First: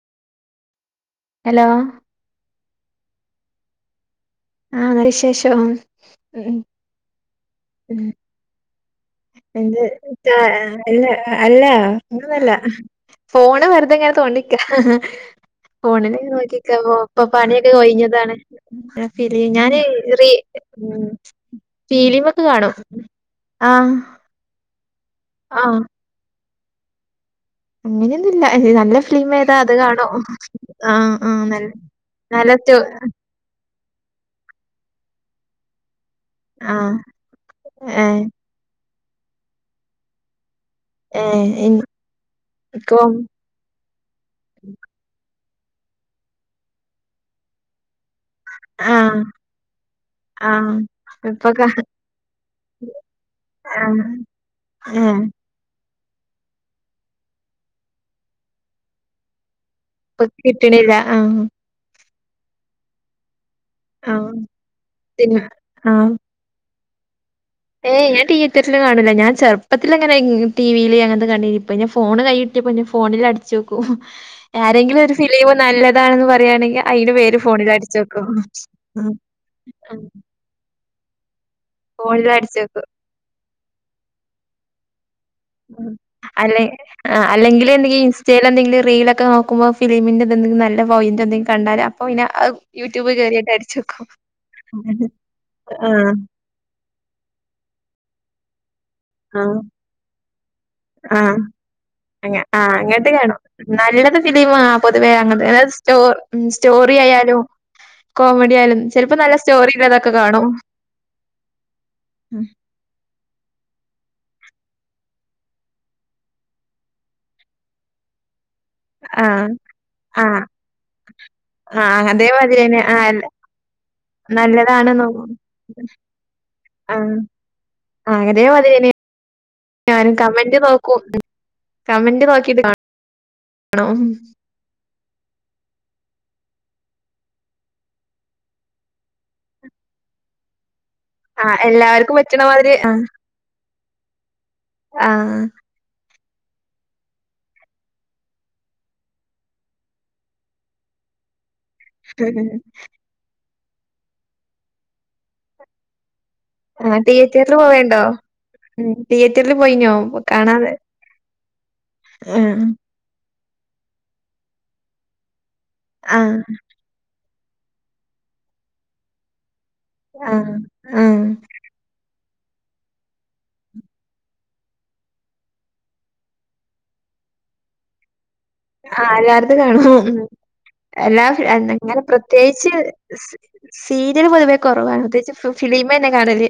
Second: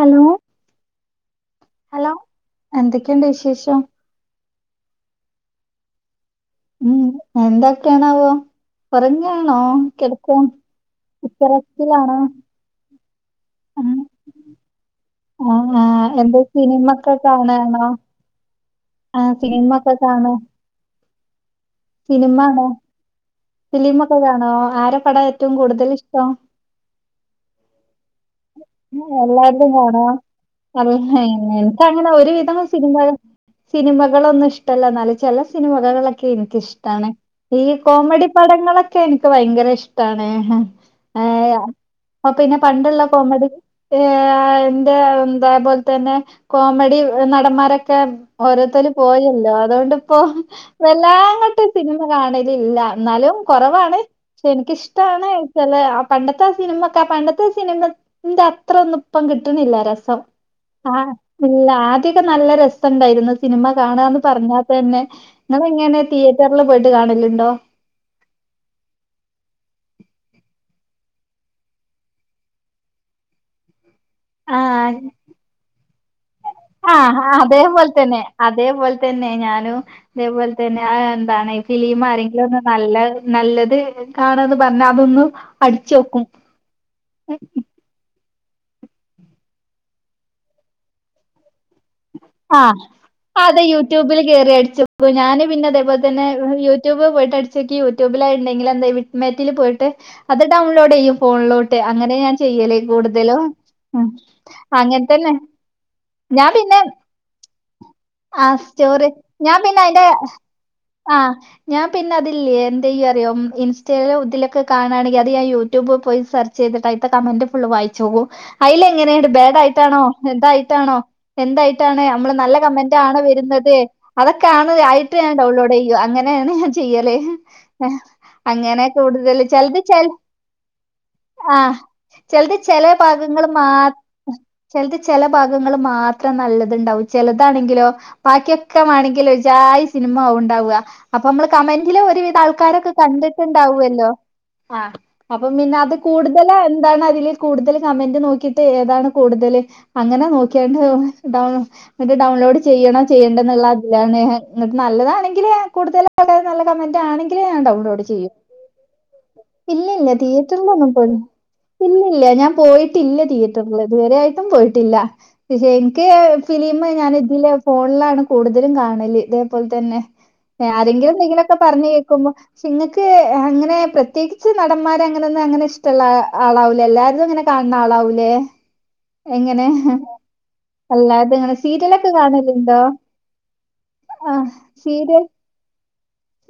Hello hello hello എന്തൊക്കെയുണ്ട് വിശേഷം ആഹ് നല്ല വിശേഷം ഉം ഉം ഉം എന്തൊക്കേണാവോ എന്ത് അല്ല അല്ല ഉച്ചറച്ചിലാണോ അങ്ങനൊന്നും അല്ല ഫോണ് ഉം വെറുതെങ്ങനെ തോണ്ടിക്ക ആ ആ ഫോണില് എന്താ നോക്കിക്ക സിനിമ ഒക്കെ ഇപ്പൊ പണിയൊക്കെ കാണാണോ ഒയ്ഞ്ഞതാണ് ഞാന് ആ ഫിലി സിനിമ ഞാന് ഒക്കെ റീ കാണോ ഉം ഫീലിം ഒക്കെ കാണും ആഹ് ഫിലിമൊക്കെ കാണോ ആരെ പടാ ഏറ്റവും ആഹ് കൂടുതൽ ഇഷ്ടം അങ്ങനെയൊന്നുല്ല നല്ല ഫിലിം ഏതാ അത് എല്ലാവരുടെയും കാണും ആഹ് ആഹ് നല്ല ഇൻക് അങ്ങനെ ഒരു നല്ല വിധം സ്റ്റോ സിനിമകള് സിനിമകളൊന്നും ഇഷ്ടല്ല എന്നാലും ചെല സിനിമകളൊക്കെ ആഹ് എനിക്കിഷ്ടാണ് ഈ ഏഹ് കോമഡി പാടങ്ങളൊക്കെ എനിക്ക് ഭയങ്കര ഇഷ്ടാണ് ഏഹ് ഇപ്പം പിന്നെ പണ്ടുള്ള എനിക്കും കോമഡി ഏഹ് എന്താ എന്താൽപോൽതന്നെ കോമഡി നടന്മാരൊക്കെ ഓരോത്തര് ആഹ് പോയല്ലോ അതോണ്ട്പ്പോ ആഹ് വല്ലാങ്ങട്ട് ഇപ്പൊക്കെ സിനിമ കാണലില്ല എന്നാലും കൊറവാണ് ആഹ് പക്ഷെ ഏഹ് എനിക്കിഷ്ടാണ് എന്തെച്ചാല് ആ പണ്ടത്തെ ആ സിനിമൊക്കെ ആ പണ്ടത്തെ സിനിമന്റെ അത്രൊന്നും ഇപ്പം കിട്ടണില്ലാലൊ പ്പം ഇപ്പൊ കിട്ടണില്ല ആഹ് ഇല്ല ആഹ് ദ്യൊക്കൊ നല്ല രസണ്ടായിരുന്നു സിനിമ കാണ്യാന്ന് ആഹ് പറഞ്ഞാ തന്നെ സിനിമ ഇങ്ങളെങ്ങന്യാ ആഹ് തീയേ റ്റർല് പോയിട്ട് കാണലുണ്ടോ ഏയ് ഞാൻ തീയേറ്ററില് കാണൂല്ല ഞാൻ ചെറുപ്പത്തിലങ്ങനെ ടിവില് അങ്ങനത്തെ കണ്ടീനി ഇപ്പം ഫോണ് കയ്യ് കിട്ടേപ്പം ഞാൻ ഫോണില് അട്ച്ചോക്കും ആഹ് ആരെങ്കിലും ഒരു ഫിലിം നല്ലതാണെന്ന് പറയാണെങ്കിൽ അയിൻ്റെ ആഹ് പേര് ഫോണില് അതേപോലെ അടിച്ച് തന്നെ. നോക്കും അതേപോലെ തന്നെ ഞാനും അതേപോലെ തന്നെ അത് എന്താണ് ഫിലിം ഫോണിൽ ആരെങ്കിലും അടിച്ചു ഒന്നും നോക്കും നല്ലത് നല്ലത് കാണാന്ന് പറഞ്ഞാ അതൊന്നും അല്ലെ അല്ലെങ്കില് എന്തെങ്കിലും ഇൻസ് സ്റ്റാലെന്തെങ്കിലും റീലൊക്കെ നോക്കുമ്പം ഫിലിമിന്റെ എന്തെങ്കിലും നല്ല പോയിൻ്റ് എന്തെങ്കിലും കണ്ടാല് പിന്നെ അത് ആഹ് യൂട്യൂബ് കേറിയിട്ട് അതെ അടിച്ചു നോക്കും യൂട്യൂബില് കേറി അടിച്ചോക്കും ഞാന് പിന്നെ ഇതേപോലെ ആഹ് തന്നെ യൂട്യൂബ് പോയിട്ടടിച്ചോക്കി യൂട്യൂബിലത് ഉണ്ടെങ്കിൽ എന്ത മെറ്റിൽ ആഹ് പോയിട്ട് അത് ഡൗൺലോഡ് ചെയ്യും ആഹ് ഫോണിലോട്ട് അങ്ങനെ ഞാൻ അങ്ങ ആഹ് ചെയ്യല് അങ്ങനത്തെ കാണും കൂടുതലും ഉം നല്ലത് ഫിലിമാ പൊതുവേ അങ്ങൻതന്നെ. അങ്ങൻത്തത് അത് സ്റ്റോ ഞാൻ പിന്നെ സ്റ്റോറി ആയാലും ആ കോമഡി ആയാലും സ്റ്റോറി ചെലപ്പം നല്ല ഞാൻ പിന്നെ അയിന്റെ സ്റ്റോറിള്ളതൊക്കെ കാണും ആഹ് ഞാൻ പിന്നെ അതില്ലേ എന്താചെയ്യാ അറിയോ ഇൻസ്റ്റ ഇതിലൊക്കെ കാണാണെങ്കിൽ അത് ഞാൻ യൂട്യൂബ് പോയി സെർച്ച് ചെയ്തിട്ട് അയ്ത്തെ കമന്റ് ഫുള്ള് വായിച്ചോക്കും അയില് എങ്ങനെയുണ്ട് ആഹ് ബാഡ് ആയിട്ടാണോ ആഹ് എന്തായിട്ടാണോ എന്തായിട്ടാണ് ആഹ് നമ്മള് നല്ല അതേമാതിരിന്നെ കമെന്റ് ട്ടാണ് ആഹ് വരുന്നത് അതൊക്കെ ആാണ് നല്ലതാണെന്ന് ആയിട്ട് ഞാൻ ഡൗൺലോഡ് ചെയ്യൂ അങ്ങനെയാണ് ഞാൻ ചെയ്യല് ഏഹ് അതേമാതിരി തന്നെ ഞാനും കമന്റ് നോക്കും ആഹ് കമന്റ് ചിലത് നോക്കിട്ട് ചെല ഭാഗങ്ങൾ കാണും മാത്ര ചിലത് ചില ഭാഗങ്ങൾ മാത്രം നല്ലതുണ്ടാവും ചിലതാണെങ്ക ബാക്കിയൊക്കെ വേണമെങ്കിലോ ഒരു ജായി സിനിമാവും ഉണ്ടാവുക അപ്പൊ നമ്മള് ആഹ് കമന്റില് എല്ലാവർക്കും ഒരുവിധ പറ്റണ മാതിരി ആൾക്കാരൊക്കെ ആഹ് കണ്ടിട്ടുണ്ടാവുമല്ലോ ആ ആഹ് അപ്പൊ പിന്നെ അത് കൂടുതൽ എന്താണ് അതിൽ കൂടുതൽ കമന്റ് നോക്കിയിട്ട് ഏതാണ് കൂടുതൽ അങ്ങനെ നോക്കിയാണ്ട് ഡൗൺ എന്നിട്ട് ഡൗൺലോഡ് ചെയ്യണോ ചെയ്യേണ്ട എന്നുള്ള അതിലാണ് എന്നിട്ട് നല്ലതാണെങ്കിൽ കൂടുതൽ നല്ല ആഹ് കമന്റ് ആണെങ്കില് തിയേറ്ററിൽ ഞാൻ പോവേണ്ടോ ഡൗൺലോഡ് ചെയ്യും ഉം തിയേറ്ററിൽ പോയിനോ ഇല്ലല്ല കാണാതെ തിയേറ്ററിലോന്നും പോയി ഇല്ലല്ല ഞാൻ ആഹ് പോയിട്ട് ഇല്ല തിയേറ്ററില് ഇതുവരൊയിട്ടും പോയിട്ടില്ല. പക്ഷേ ഇന്ക്ക് ആഹ് ഫിലിം ഞാൻ ഇതില് ഫോണിലാണ് കൂടുതലും കാണല് ഇതേപോലെ തന്നെ ആഹ് ആരെങ്കിലും ആഹ് എന്തെങ്കിലൊക്കെ പറഞ്ഞ് കേക്കുമ്പോ പക്ഷേ നിങ്ങൾക്ക് അങ്ങനെ പ്രത്യേകിച്ച് നടന്മാർ അങ്ങനെന്നും അങ്ങനെ ഇഷ്ടള്ള ആളാവൂല എല്ലാവരും അങ്ങനെ കാണ് ണആളാവൂലേ? ആഹ് എല്ലാര്തും കാണും ഉം അല്ലാതെ ഇങ്ങനെ എല്ലാങ്ങനെ സീരിയലൊക്കെ പ്രത്യേകിച്ച് കാണലുണ്ടോ സീ സീരിയല് ആഹ് പൊതുവേ കുറവാണ് സീരിയൽ പ്രത്യേകിച്ച് ഫിലിമ തന്നെ കാണല്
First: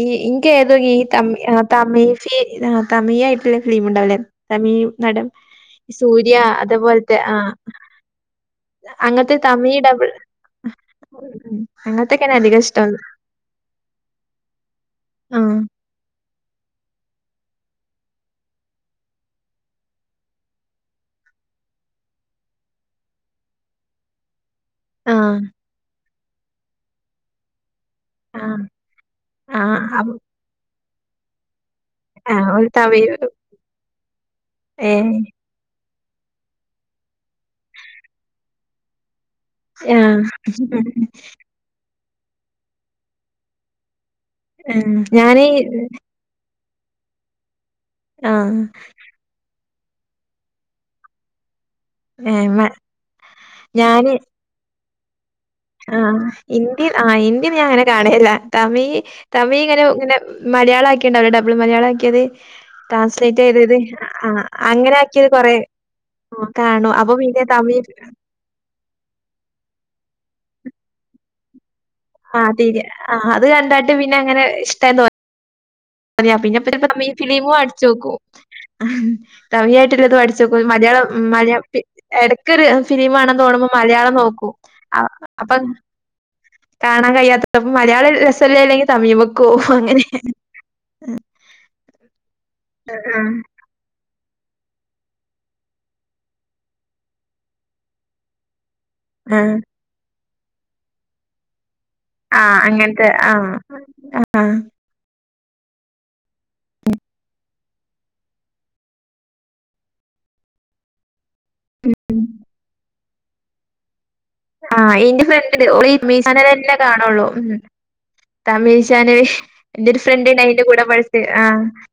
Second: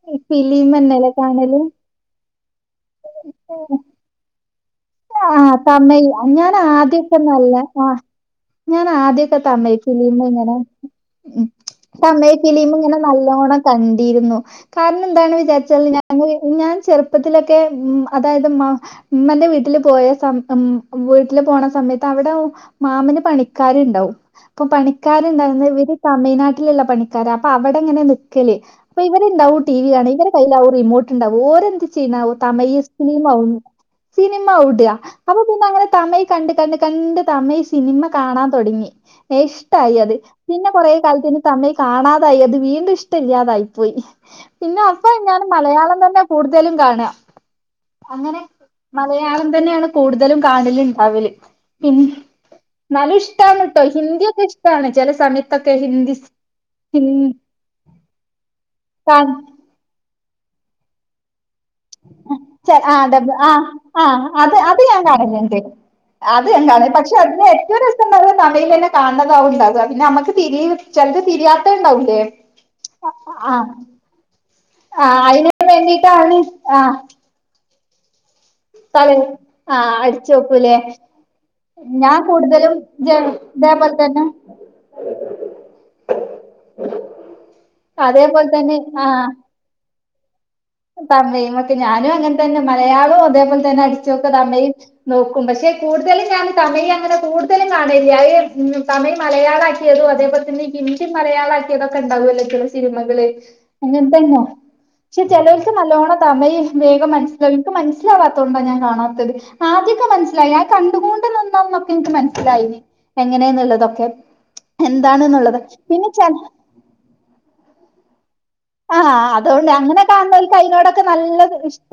ഈ ഇന്ക്ക് ഏതൊ ഈ ഫിലിമെന്നെല്ലേ കാണല് തമിഴ് ഫി തമിഴ് ആയിട്ടുള്ള ഫിലിം ഉണ്ടാവില്ലേ? തമിഴ് നടൻ ആഹ് തമിഴ് സൂര്യ ഞാൻ അതേപോലത്തെ ആദ്യൊക്കെ ആഹ് നല്ല ആഹ് ഞാന് അങ്ങനത്തെ ആദ്യക്കെ തമിഴ് ഡബിൾ ഫിലിം ഇങ്ങനെ ഉം അങ്ങനത്തൊക്കെയാണ് തമിഴ് അധികം ഫിലിം ഇഷ്ടം. ഇങ്ങനെ നല്ലോണം കണ്ടിരുന്നു കാരണം എന്താണ് ആഹ് വിചാരിച്ചൽ ഞാൻ ഞാൻ ചെറുപ്പത്തിലൊക്കെ ഉ അതായത് ഉമ്മ് ഉമ്മന്റെ വീട്ടിൽ വീട്ടില് പോയ സ ഉം വീട്ടില് പോണ സമയത്ത് അവിടെ മാമന് പണിക്കാരു ഉണ്ടാവും. ഇപ്പൊ പണിക്കാർ ആഹ് എന്തായി ഇവര് തമിഴ്നാട്ടിലുള്ള പണിക്കാരാ അപ്പൊ അവിടെങ്ങനെ നി വീട്ടിൽ ആഹ് അപ്പ ഇവരുണ്ടാവും ടി ആഹ് വി കാണാ അപ് ഇവരെ കയ്യിൽ ആകും റിമോട്ട് ഉണ്ടാവ ഓരെന്ത് [unintelligible] ആഹ് ഒരു തമിഴ് ഫിലിം ആകും സിനിമ ഇടുക ഏഹ് അപ്പൊ പിന്നെ അങ്ങനെ തമിഴ് കണ്ട് കണ്ട് കണ്ട് തമിഴ് സിനിമ കാണാൻ തെടങ്ങി. ഇഷ്ടായി അത് ആഹ് പിന്നെ കുറേ കാലത്തിന് തമിഴ് കാണാതായി അത് വീണ്ടും ഇഷ്ട ഇല്ലാതായി പോയി. പിന്നെ ആഹ് അപ്പൊ ഞാൻ ഞാന് മലയാളം തന്നെ കൂടുതലും കാണാ. അങ്ങനെ മലയാളം തന്നെയാണ് കൂടുതലും കാണലുണ്ടാവല്. പിന്നേ ഏഹ് മ ന്നാലും ഇഷ്ടാണ് കേട്ടോ ഞാന് ഹിന്ദിയൊക്കെ ഇഷ്ടാണ് ചില സമയത്ത് ആഹ് ഹിന്ദി ആ ഹിന്ദി ഞാൻ അങ്ങനെ കാണലില്ല. തമിഴ് കാൺ തമിഴ് ഇങ്ങനെ ഇങ്ങനെ മലയാളാക്കിണ്ടല്ലോ ഡബിൾ മലയാള ച ആ ഡബ് ആ ആഹ് അത് അത് അങ്ങനെ ഞാൻ ആക്കിയത് കൊറേ കാണലുണ്ട്. അത് ആഹ് ന്താണ് കാണും. അപ്പൊ പക്ഷേ അതിന് പിന്നെ ഏറ്റവും തമിഴ് രസം പറഞ്ഞാൽ തമിഴ് തന്നെ കാണതാവുണ്ടാവ പിന്നെ നമുക്ക് തിരി ചെലത് തിരിയാത്തേ ഉണ്ടാവൂ. ആഹ് തിരി ആ അത് കണ്ട്ങ്ങാണ്ട് പിന്നെ അങ്ങനെ ഇഷ്ട ആഹ് അതിനോക്കെ വേണ്ടി അതെ പിന്നെ പ്പോ തമിഴ് ഫിലിമും അടിച്ചു നോക്കും. [inaudible] ആ തമിഴ് ആയിട്ടിള്ളത് അടിച്ചു അടിച്ചൊക്കും വെക്കൂലേ മലയാളം മലയാ ഞാൻ എടക്കോരു കൂടുതലും ഫിലിം ജ കാണാൻ തോന്നുമ്പോ ഇതേപോലെ മലയാളം തന്നെ നോക്കും. അ അപ്പം കാണാൻ കഴിയാത്തപ്പം മലയാളം അതേപോലെ രസല്ലേ തന്നെ അല്ലെങ്കിൽ തമിഴ്മക്ക് പോവും അങ്ങനെ. പറഞ്ഞയ്മക്ക് ഞാനും അങ്ങനെ തന്നെ മലയാളവും ആഹ് അതേപോലെ അടിച്ചൊക്കെ തമിഴ് നോക്കും പക്ഷേ കൂടുതലും ഞാൻ തമിഴ് അങ്ങനെ കൂടുതലും കാണേല്ല. ഉം തമിഴ് ആഹ് മലയാളാക്കിയതും അതേപോലെ തന്നെ ഹിന്ദി മലയാള ആ തൊക്കെ ഉണ്ടാവുല്ലോ ആഹ് ചില അങ്ങനത്തെ സിനിമകള് ആഹ് അങ്ങത്തന്നെ ആഹ് ചെലോൽക്ക് നല്ലോണ്ണം തമിഴ് വേഗം മനസ്സിലാവും, ഇൻക്ക് മനസ്സിലാവാത്തോണ്ടാ ഞാൻ കാണാത്തത്. ആദ്യക്കെ മനസ്സിലായിനി അത് കണ്ടുകൊണ്ട് നിന്നന്നൊക്കെ എനിക്ക് ഉം മനസ്സിലായിനി. എങ്ങനെന്നുള്ളതൊക്കെ. ആ എന്റെ ഫ്രണ്ട് എന്താണ്ന്നുള്ളത് ഉണ്ട് ഓള് പിന്നെ ഇട്മി ചെ ചാനലന്നെ കാണുള്ളൂ. ഉം തമിഴ് ആഹ് ചാനൽ അതുകൊണ്ട് എന്റെ ഒരു അങ്ങനെ ഫ്രണ്ട് ണ്ടായിനി കാണുന്നവർക്ക് എൻ്റെ കൂടെ അതിനോടൊക്കെ പഠിച്ച് നല്ല ആഹ്. ഇഷ്ട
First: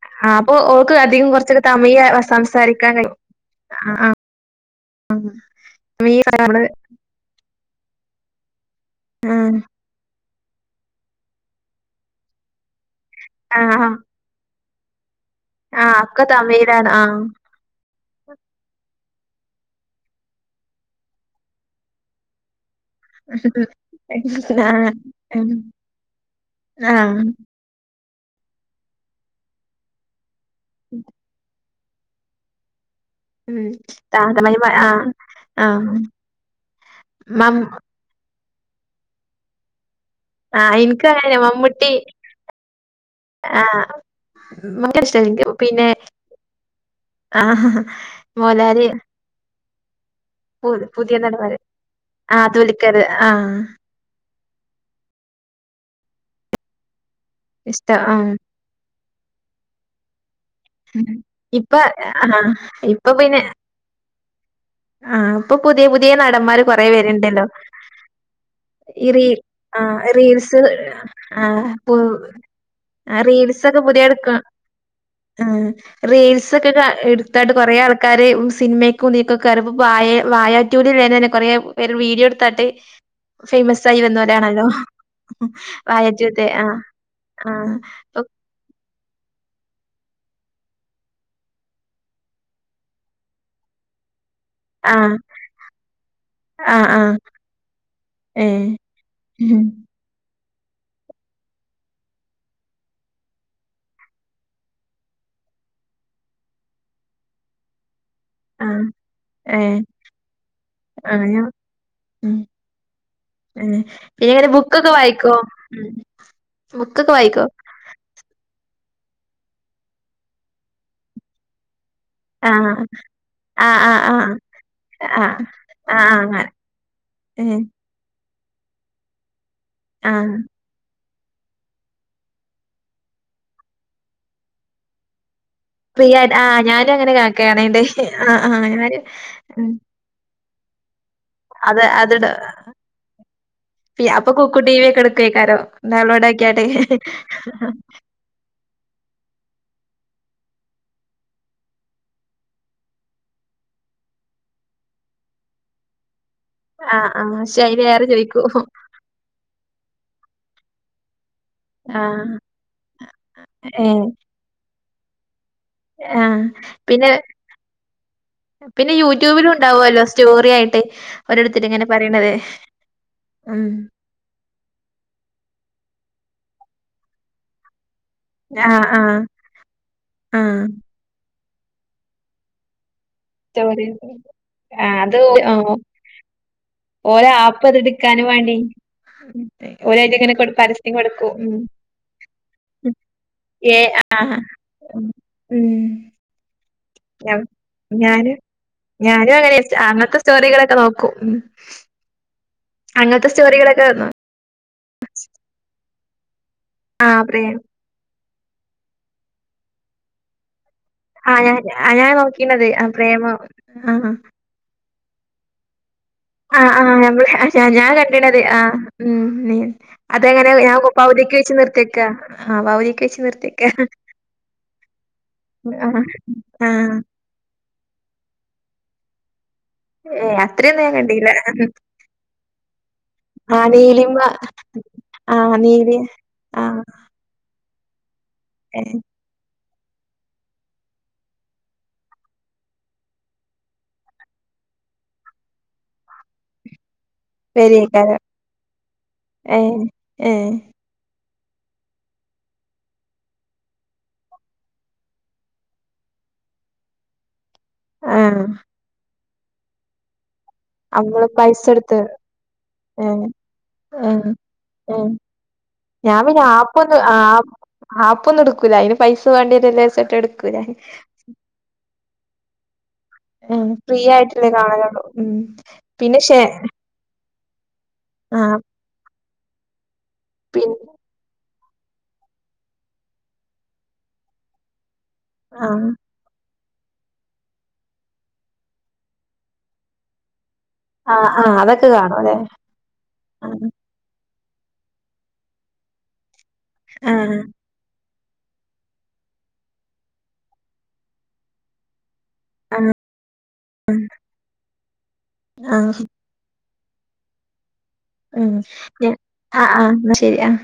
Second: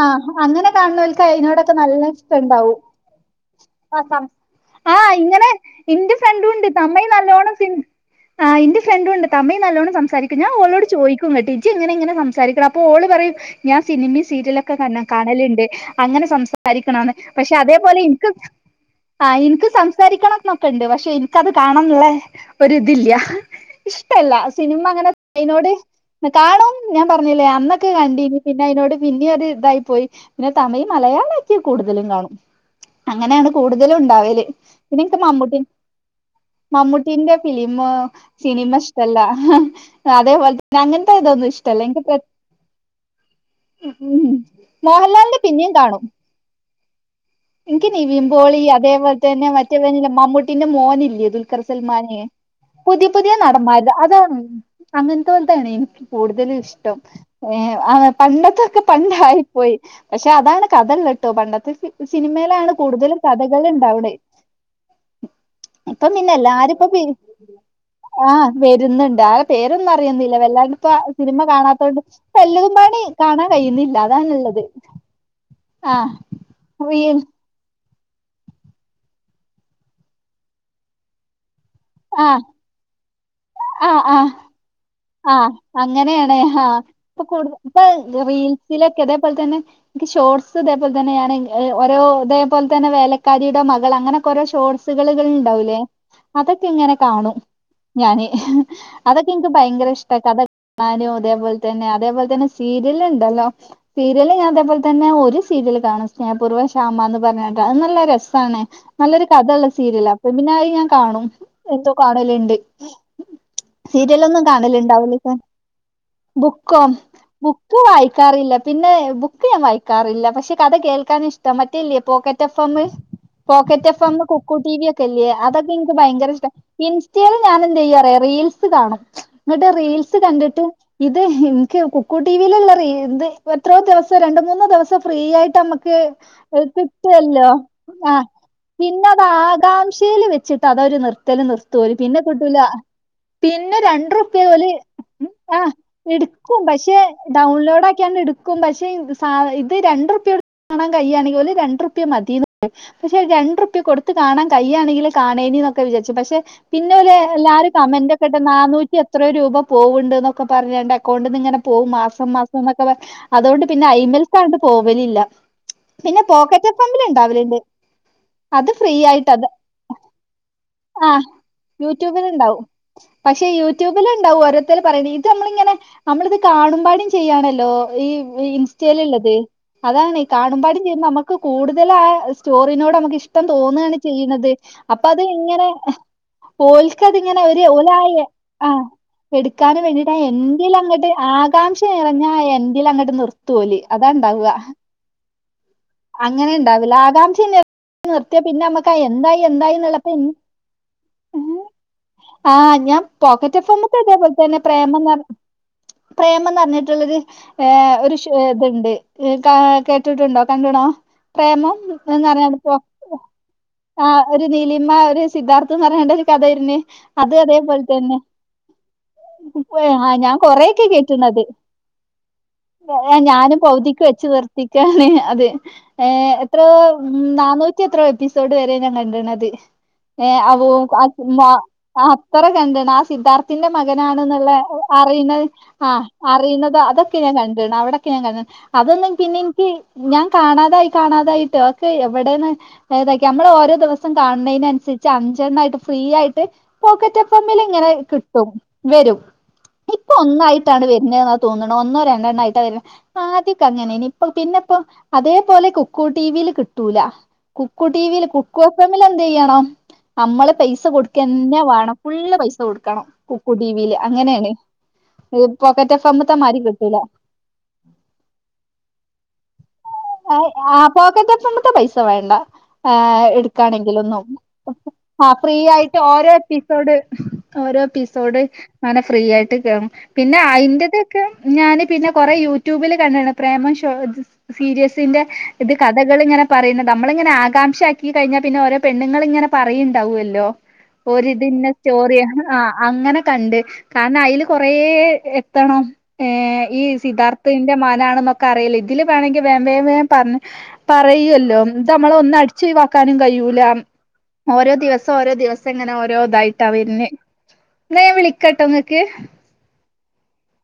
ആഹ് ആ അപ്പോ അങ്ങനെ ഓൾക്ക് കാണുന്നവർക്ക് അധികം കുറച്ചൊക്കെ അതിനോടൊക്കെ നല്ല തമിഴ് ഇഷ്ടണ്ടാവും സംസാരിക്കാൻ കഴിയും ആഹ് ആ ആഹ്. സം ആഹ് ഇങ്ങനെ എന്റെ തമിഴ് ഫ്രണ്ടും ഉണ്ട് നമ്മള് തമിഴ് നല്ലോണം സി ആഹ് ഇന്റെ ഫ്രണ്ടും ഉണ്ട് ആഹ് തമിഴ് നല്ലോണം സംസാരിക്കും ഞാൻ ഓളോട് ചോദിക്കുംന്നട്ട് ഇജ്ജ് എങ്ങനെ ഇങ്ങനെ സംസാരിക്കണെ, അപ്പോ ഓള് പറയും ഞാൻ ആഹ് സിനിമയും സീരിയലൊക്കെ കാണ കാണലു ണ്ട് ആഹ് ഒക്കെ അങ്ങനെ തമിഴിലാണ് സംസാരിക്കണാണ് ആഹ് പക്ഷേ അതേപോലെ ഇൻക്ക് ആഹ് ഇൻക്ക് സംസാരിക്കണം എന്നൊക്കെ ഇണ്ട്, പക്ഷെ എനിക്കത് കാണണന്ന്ള്ളേ ഒരിതില്ല ഇഷ്ടല്ല സിനിമ ആഹ് അങ്ങനെ ഉം അയിനോട് കാണും ഞാൻ ആഹ് പറഞ്ഞില്ലേ അന്നൊക്കെ കണ്ടിനി പിന്നെ അതിനോട് പിന്നെ ഒര് ഇതായി പോയി. പിന്നെ തമിഴ് മലയാളാക്കിയാൽ കൂടുതലും കാണും. അങ്ങനെയാണ് ഉം കൂടുതലും ഉണ്ടാവല് താതമയിമ പിന്നെ ആഹ് ഇൻക്ക് മമ്മൂട്ടിനെ ആഹ് മമ്മൂട്ടിന്റെ മം ഫിലിം സിനിമ ഇഷ്ടല്ല, ഹ് അതെ പോലെ ആഹ് ഇൻക്ക് അങ്ങൻത്തെ അങ്ങനെന്നെ ഇതൊന്നു ഇഷ്ടല്ല മമ്മൂട്ടി ഇൻക്ക് പ്ര ആഹ് ഉം ഭയങ്കര ഇഷ്ടാ മോഹൻലാലിന്റെ ഇൻക്ക് പിന്നിം പിന്നെ കാണും. ആഹ് ഇൻക്ക് നിവിൻ പോളി മോഹൻലാല് അതേ പോലെ തന്നെ മറ്റേ ഇവൻ ഇല്ലേ മമ്മു ട്ടിന്റെ പു പുതിയ മോനില്ലേ നടവരെ ദുൽഖർ സൽമാൻ ആ തൊലിക്കര് പുതിയ ആ പുതിയ നടന്മാര് അതാണ് അങ്ങൻത്തോൽതാണ് എനിക്ക് കൂടുതലും ഇഷ്ടം. ഏഹ്, ആ പണ്ടത്തൊക്കെ പണ്ടായിപ്പോയി. പക്ഷേ അതാണ് കഥള്ളത്ട്ടോ പണ്ടത്തെ ഇപ്പൊ ഫി ആ സിനിമയിലാണ് കൂടുതലും കഥകളുണ്ടാവ്ണെ. ആഹ്, ഇപ്പോ പുതിയ പുതിയ നടന്മാര് കൊറേ വരുണ്ടല്ലോ. ആ ഈ വരുന്നുണ്ട് റീ ആ പേരൊന്നും ആഹ് അറിയുന്നില്ല റീൽസ് വല്ലാണ്ട് ഇപ്പ സിനിമ ആഹ് പു കാണാത്തോണ്ട് ഇപ്പ എല്ലതും പാണി ഹ് കാണാൻ റീൽസൊക്കെ കഴിയുന്നില്ല പുതിയ എടുക്ക, അതാണുള്ളത് ആഹ് ആ റീൽസ് സക്കെ എടുത്താട്ട് കുറെ ആൾക്കാര് സിനിമക്കും ഇതീക്കൊ ക്കാര് വാഴ വാഴ ടു ൽ ഉള്ളവർ തന്നെ കൊറെ പേര് വീഡിയോ ആ എടുത്താട്ട് ഫേമസ് ആ ആയി ആ വന്നോലാണല്ലോ. ആഹ് അങ്ങനെണ് ആഹ് ഇപ്പോ ആ കൂടുത ഇപ്പോ റീൽസിലൊക്കെ ഇതേപോലെ തന്നെ ഇൻക്ക് ഷോർട്സ് അതേപോലെ തന്നെയാണ് ഓരോ അതേപോലെ തന്നെ വേലക്കാരിയുടെ മകൾ അങ്ങനെ ക്കൊരോ ആ ഷോർട്സുകളുകൾ ഉണ്ടാവുലേ അതൊക്കെ ആ ഇങ്ങനെ ആ കാണും. ഞാന്, ഏ ഹ് അതൊക്കെ എനിക്ക് ഭയങ്കര ഇഷ്ട കഥ കാണാനും അതേപോലെ തന്നെ അതേപോലെ തന്നെ സീരിയൽ ഉണ്ടല്ലോ സീരിയല് ഞാൻ അതേപോലെ തന്നെ ഒരു സീരിയൽ കാണും സ്നേഹപൂർവ്വം ഷാമ എന്ന് പറഞ്ഞാട്ട് അത് നല്ല രസ സാണ് ആ നല്ലൊരു കഥ ഉള്ള ഏ സീരിയല [unintelligible] അത് ഞാൻ ആഹ് കാണും ഞാൻ എന്നും ഉം കാണലുണ്ട്. ഏഹ് സീരിയലൊന്നും പിന്നെങ്ങനെ ബുക്കൊക്കെ വായിക്കോ? കാണലുണ്ടാവില്ല ഉം ബുക്കോ ബുക്കൊക്കെ വായിക്കോ? ബുക്ക് വായിക്കാറില്ല, പിന്നെ ബുക്ക് ഞാൻ വായിക്കാറില്ല, പക്ഷേ കഥ കേൾക്കാൻ ഇഷ് ട. മറ്റേ‌ ഇല്ലേ പോക്കറ്റ് എഫ് ആഹ് എമ്മ്. ആഹ് പോക്കറ്റ് ആഹ് എഫ് എമ്മ്, ആഹ് കുക്കു ടി വി ഒക്കെല്ലേ ആഹ് അതൊക്കെ എനിക്ക് ആഹ് ആഹ് ഭയങ്കര അങ്ങനെ ഇഷ്ടാ. ഇൻസ്റ്റേല് ഞാൻ ഏഹ് എന്ത് ചെയ്യുന്നറിയോ റീൽസ് കാണും, ഇങ്ങട്ട് റീൽസ് ആഹ് കണ്ടിട്ട് ഇത് എനിക്ക് കുക്കു ടി വി ലുള്ള റീൽ ഇത് എത്രോ ദിവസം രണ്ട് മൂന്ന് ദിവസം ഫ്രീ ആയിട്ട് നമ്മ ക്ക് ഫ്രീ ആയിട്ട് ആഹ് ഓൽക്ക് ഞാനും അങ്ങനെ കിട്ടൊല്ലോ കാക്കേണേന്റെ ആ ആഹ് ആഹ് ഞാന് പിന്നത് ഉം ആകാംക്ഷ ക്ഷേൽ വെച്ചിട്ട് അതവര് നിർത്തല് നിർത്തും അത് ഓൽ പിന്നെ അത്ട കിട്ടൂല പിന്നെ പി രണ്ടു റു അപ്പൊ കുക്കു ടി വി ഒക്കെ എടുക്കേക്കാരം ഡൗൺലോഡ് ആക്കിയാട്ട്. ഹ് ഹ് ഹ് ഹ് ആണ്ട് എടുക്കും പക്ഷെ ഇത് സാ ഇത് രണ്ട്ർപ്യ കൊട്ത്ത് കാണാൻ കഴി യാണെങ്കിൽ ഓല് രണ്ട്ർപ്യ മതീന്ന് പറയും. പക്ഷെ രണ്ട്ർപ്യ കൊടുത്ത് കാണാൻ കയ്യാണെങ്കിൽ കാണേണി എന്നൊക്കെ വിചാരിച്ചു പക്ഷെ പിന്നെ ആഹ് ഓല് ആഹ് പക്ഷെ എല്ലാരും അയിന് ഏറെ കമന്റൊക്കെട്ട് ചോയിക്കും നാനൂറ്റി എത്രയോ രൂപ പോവുണ്ട്ന്നൊക്കെ പറഞ്ഞാണ്ട് അക്കൗണ്ട്ന്ന് ഇങ്ങനെ പോവും മാസം ആഹ് മാസം എന്നൊക്കെ പറഞ്ഞിട്ട് അതുകൊണ്ട് പിന്നെ ഏഹ് ഐമൽക്കാണ്ട് പോവലില്ല. പിന്നെ ആഹ് പോക്കറ്റ് എഫമ്മില് പിന്നെ ഇണ്ടാവല്ണ്ട്. പിന്നെ യൂട്യൂബിലുണ്ടാവല്ലോ സ്റ്റോറി ആയിട്ട് ആ ഓരെട്ത്തെര്ങ്ങനെ യൂട്യൂബിൽ പറയണത്. ഉണ്ടാവും പക്ഷെ ഉം യൂട്യൂബ് ബിലുണ്ടാവും ഓരോത്തര് പറയണേ ഇത് നമ്മളിങ്ങനെ നമ്മളിത് കാണുംപാടും ചെയ്യാണല്ലോ ഈ ആഹ് ആഹ് ഇൻസ്റ്റയിലിള്ളത് അതാണ് കാണും ആഹ് പാടും ചെയ്യും നമുക്ക് കൂടുതൽ ആ സ്റ്റോറീനോട് നമുക്ക് ഇഷ് ട്ടം തോന്നുവാണ് സ്റ്റോറി ചെയ്യണത് ആഹ് അപ്പ അത് ഇങ്ങനെ ഓഹ് ഓൽക്കതിങ്ങനെ ഒരു ഓലായിയെ ഈ എടുക്കാന് വേണ്ടിട്ടാ എൻഡിലങ്ങട്ട് കൊടുക്കും ഉം ആകാംക്ഷ നിറഞ്ഞ എൻഡിലങ്ങട്ട് നിർ ത്തു ഓല് ഏ അതാണ്ടാവ ഉം അങ്ങനെ ഇണ്ടാവില്ല ഞ ആകാംക്ഷയില്ലെ ഞാനും നിർത്തിയ പിന്നെ നമ്മക്ക് ഞാനും എന്തായി അങ്ങനെ സ്റ്റ- എന്തായിന്നളപ്പ അങ്ങനത്തെ ഉം സ്റ്റോറികളൊക്കെ നോക്കും ഉം ആഹ് ഞാൻ അങ്ങനത്തെ പോക്കറ്റ് സ്റ്റോറികളൊക്കെ എഫോമ്ക്ക് കേ അതുപോലെ തന്നെ പ്രേമന്ന് പറഞ്ഞ പ്രേമന്ന് പറഞ്ഞിട്ടുള്ളൊരു ആഹ് പ്രേമം ഏഹ് ഒരിഷ് ചുവേത്ണ്ട് ക കേട്ടിട്ടുണ്ടോ കന്നഡ ആഹ് ഞാൻ പ്രേമം ആഹ് ഞാൻ എന്നറിയാണ്ട് നോക്കീണത് പോ ആഹ് പ്രേമം ആഹ് ഒരു നീലിമ ഒര് സിദ്ധാത്ഥ്ന്ന് പറയേണ്ട ഒരു കഥ ആയിരുന്നു അത് അതേപോലെ തന്നെ തിനത് ആഹ് ഉം ആ അതെങ്ങനെ ഞാൻ കൊറെയൊക്കെ കു പകുതിക്ക് കേട്ട്ണത് വെച്ച് നിർത്തേക്ക ഞാനും പകുതിക്ക് വെച്ചു നിർത്തിക്കാണ് അത് ആഹ് ഏഹ് എത്രയോ ആഹ് ഉം നാന്നൂറ്റി എത്രോ എപ്പിസോഡ് വരെ ഞാൻ കണ്ടിണത് ഏഹ് അവു അത്രയൊന്നും ഞാൻ കണ്ടീല്ല കാത്തുമ്മ ആഹ് അത്തറ് കങ്കണാ സിദ്ധാർത്ഥിന്റെ ആഹ് മകനാണ് നീലിമ ന്ന്ള്ള അറിയുന്നത് ആഹ് നീലി ആഹ് അറിയുന്നത് ആഹ് അതൊക്കെ ക്കെ ഞാൻ കണ്ട്ണ് അവിടക്കെ കണ്ട് ഏഹ് അതൊന്നും പിന്നെ എനിക്ക് ഞാൻ കാണാതായി കാണാതായിട്ട് ഒക്കെ എവിടെന്ന് ഏതാക്കി ഞമ്മളെ ഓരോ ദിവസം കാണതിനനുസരിച്ച് അഞ്ചെണ്ണായിട്ട് ഫ്രീ ആയിട്ട് പോക്കറ്റ് എഫ് എമ്മിൽ ഇങ്ങനെ വരേക്കാരം കിട്ടും വരും ഏഹ് ഇപ്പൊ ഏഹ് ഒന്നായിട്ടാണ് വരണെന്ന് തോന്നണു ഒന്നോ രണ്ടെണ്ണോ ആയിട്ടാ വരുന്നേ ആദ്യോക്കെ അങ്ങനെനി ഇപ്പ പിന്നെപ്പോ അതേപോലെ കുക്കൂ ടിവില് കിട്ടൂല കുക്കു ടിവില് ആഹ് കുക്കു എഫമില് എന്ത് ചെയ്യണം നമ്മള് പൈസ നമ്മള് കൊടുക്കന്നെ പൈസ വേണം കൊടുത്ത് ഫുള്ള് പൈസ കൊടുക്കണം ഏഹ് കുക്കു ടിവില് ഏഹ് അങ്ങനെയാണ് ഏഹ് പോക്കറ്റ് ഞാൻ എഫമ്മ്ത്ത പിന്നെ മാരി ആപ്പൊന്നും കിട്ടൂല ആഹ് ആപ്പൊന്നും എടുക്കൂല്ല അതിന് പൈസ വേണ്ടി വരില്ലേ അയി ആഹ് പോക്കറ്റെഫമ്മിത്തെ പൈസ വേണ്ട ആഹ് ഏഹ് ഫ്രീ എടുക്കാണെങ്കിലൊന്നും ആയിട്ടല്ലേ കാണലൊള്ളൂ ഉം ആഹ് ഫ്രീ ആയിട്ട് പിന്നെ ഓരോ ഷേ എപ്പിസോഡ് ഓരോ എപ്പിസോഡ് ആഹ് അങ്ങനെ ഫ്രീ ആയിട്ട് കേറും പിന്നെ പിൻ അയിന്റതൊക്കെ ഞാന് പിന്നെ കൊറെ യൂട്യൂബില് കണ്ട്ണ് പ്രേമം ഷോ സീരിസിന്റെ ഇത് ആഹ് കഥകളിങ്ങനെ പറയുന്ന നമ്മളിങ്ങനെ ആകാംക്ഷ ആക്കി കഴിഞ്ഞാൽ പിന്നെ ഓരോ പെണ്ണുങ്ങളിങ്ങനെ പറയിണ്ടാവല്ലോ ആഹ് ആഹ് ഒരിതിന്ന അതൊക്കെ കാണും അല്ലേ സ്റ്റോറിയാണ് ആഹ് അങ്ങനെ കണ്ട് ആഹ് കാരണം അയില് കൊറെ എത്തണം ഏഹ് ഈ ആഹ് സിദ്ധാർത്ഥിന്റെ മകനാണ്ന്നൊക്കെ ക്കറിയല്ലോ ഇതില് വേണേങ്കി വേം വേം വേം പറഞ്ഞ് പറയൂല്ലോ ഇത് നമ്മളെന്നടി ച്ച് ആഹ് ഒഴിവാക്കാനും കഴിയൂല ഓരോ ദിവസം ഓരോ ദിവസം ഇങ്ങനെ ആഹ് ഓരോ ഇതായിട്ട് വര്ണ് ഉം യ് ആഹ് ആഹ് എന്നാ ശരി ആഹ്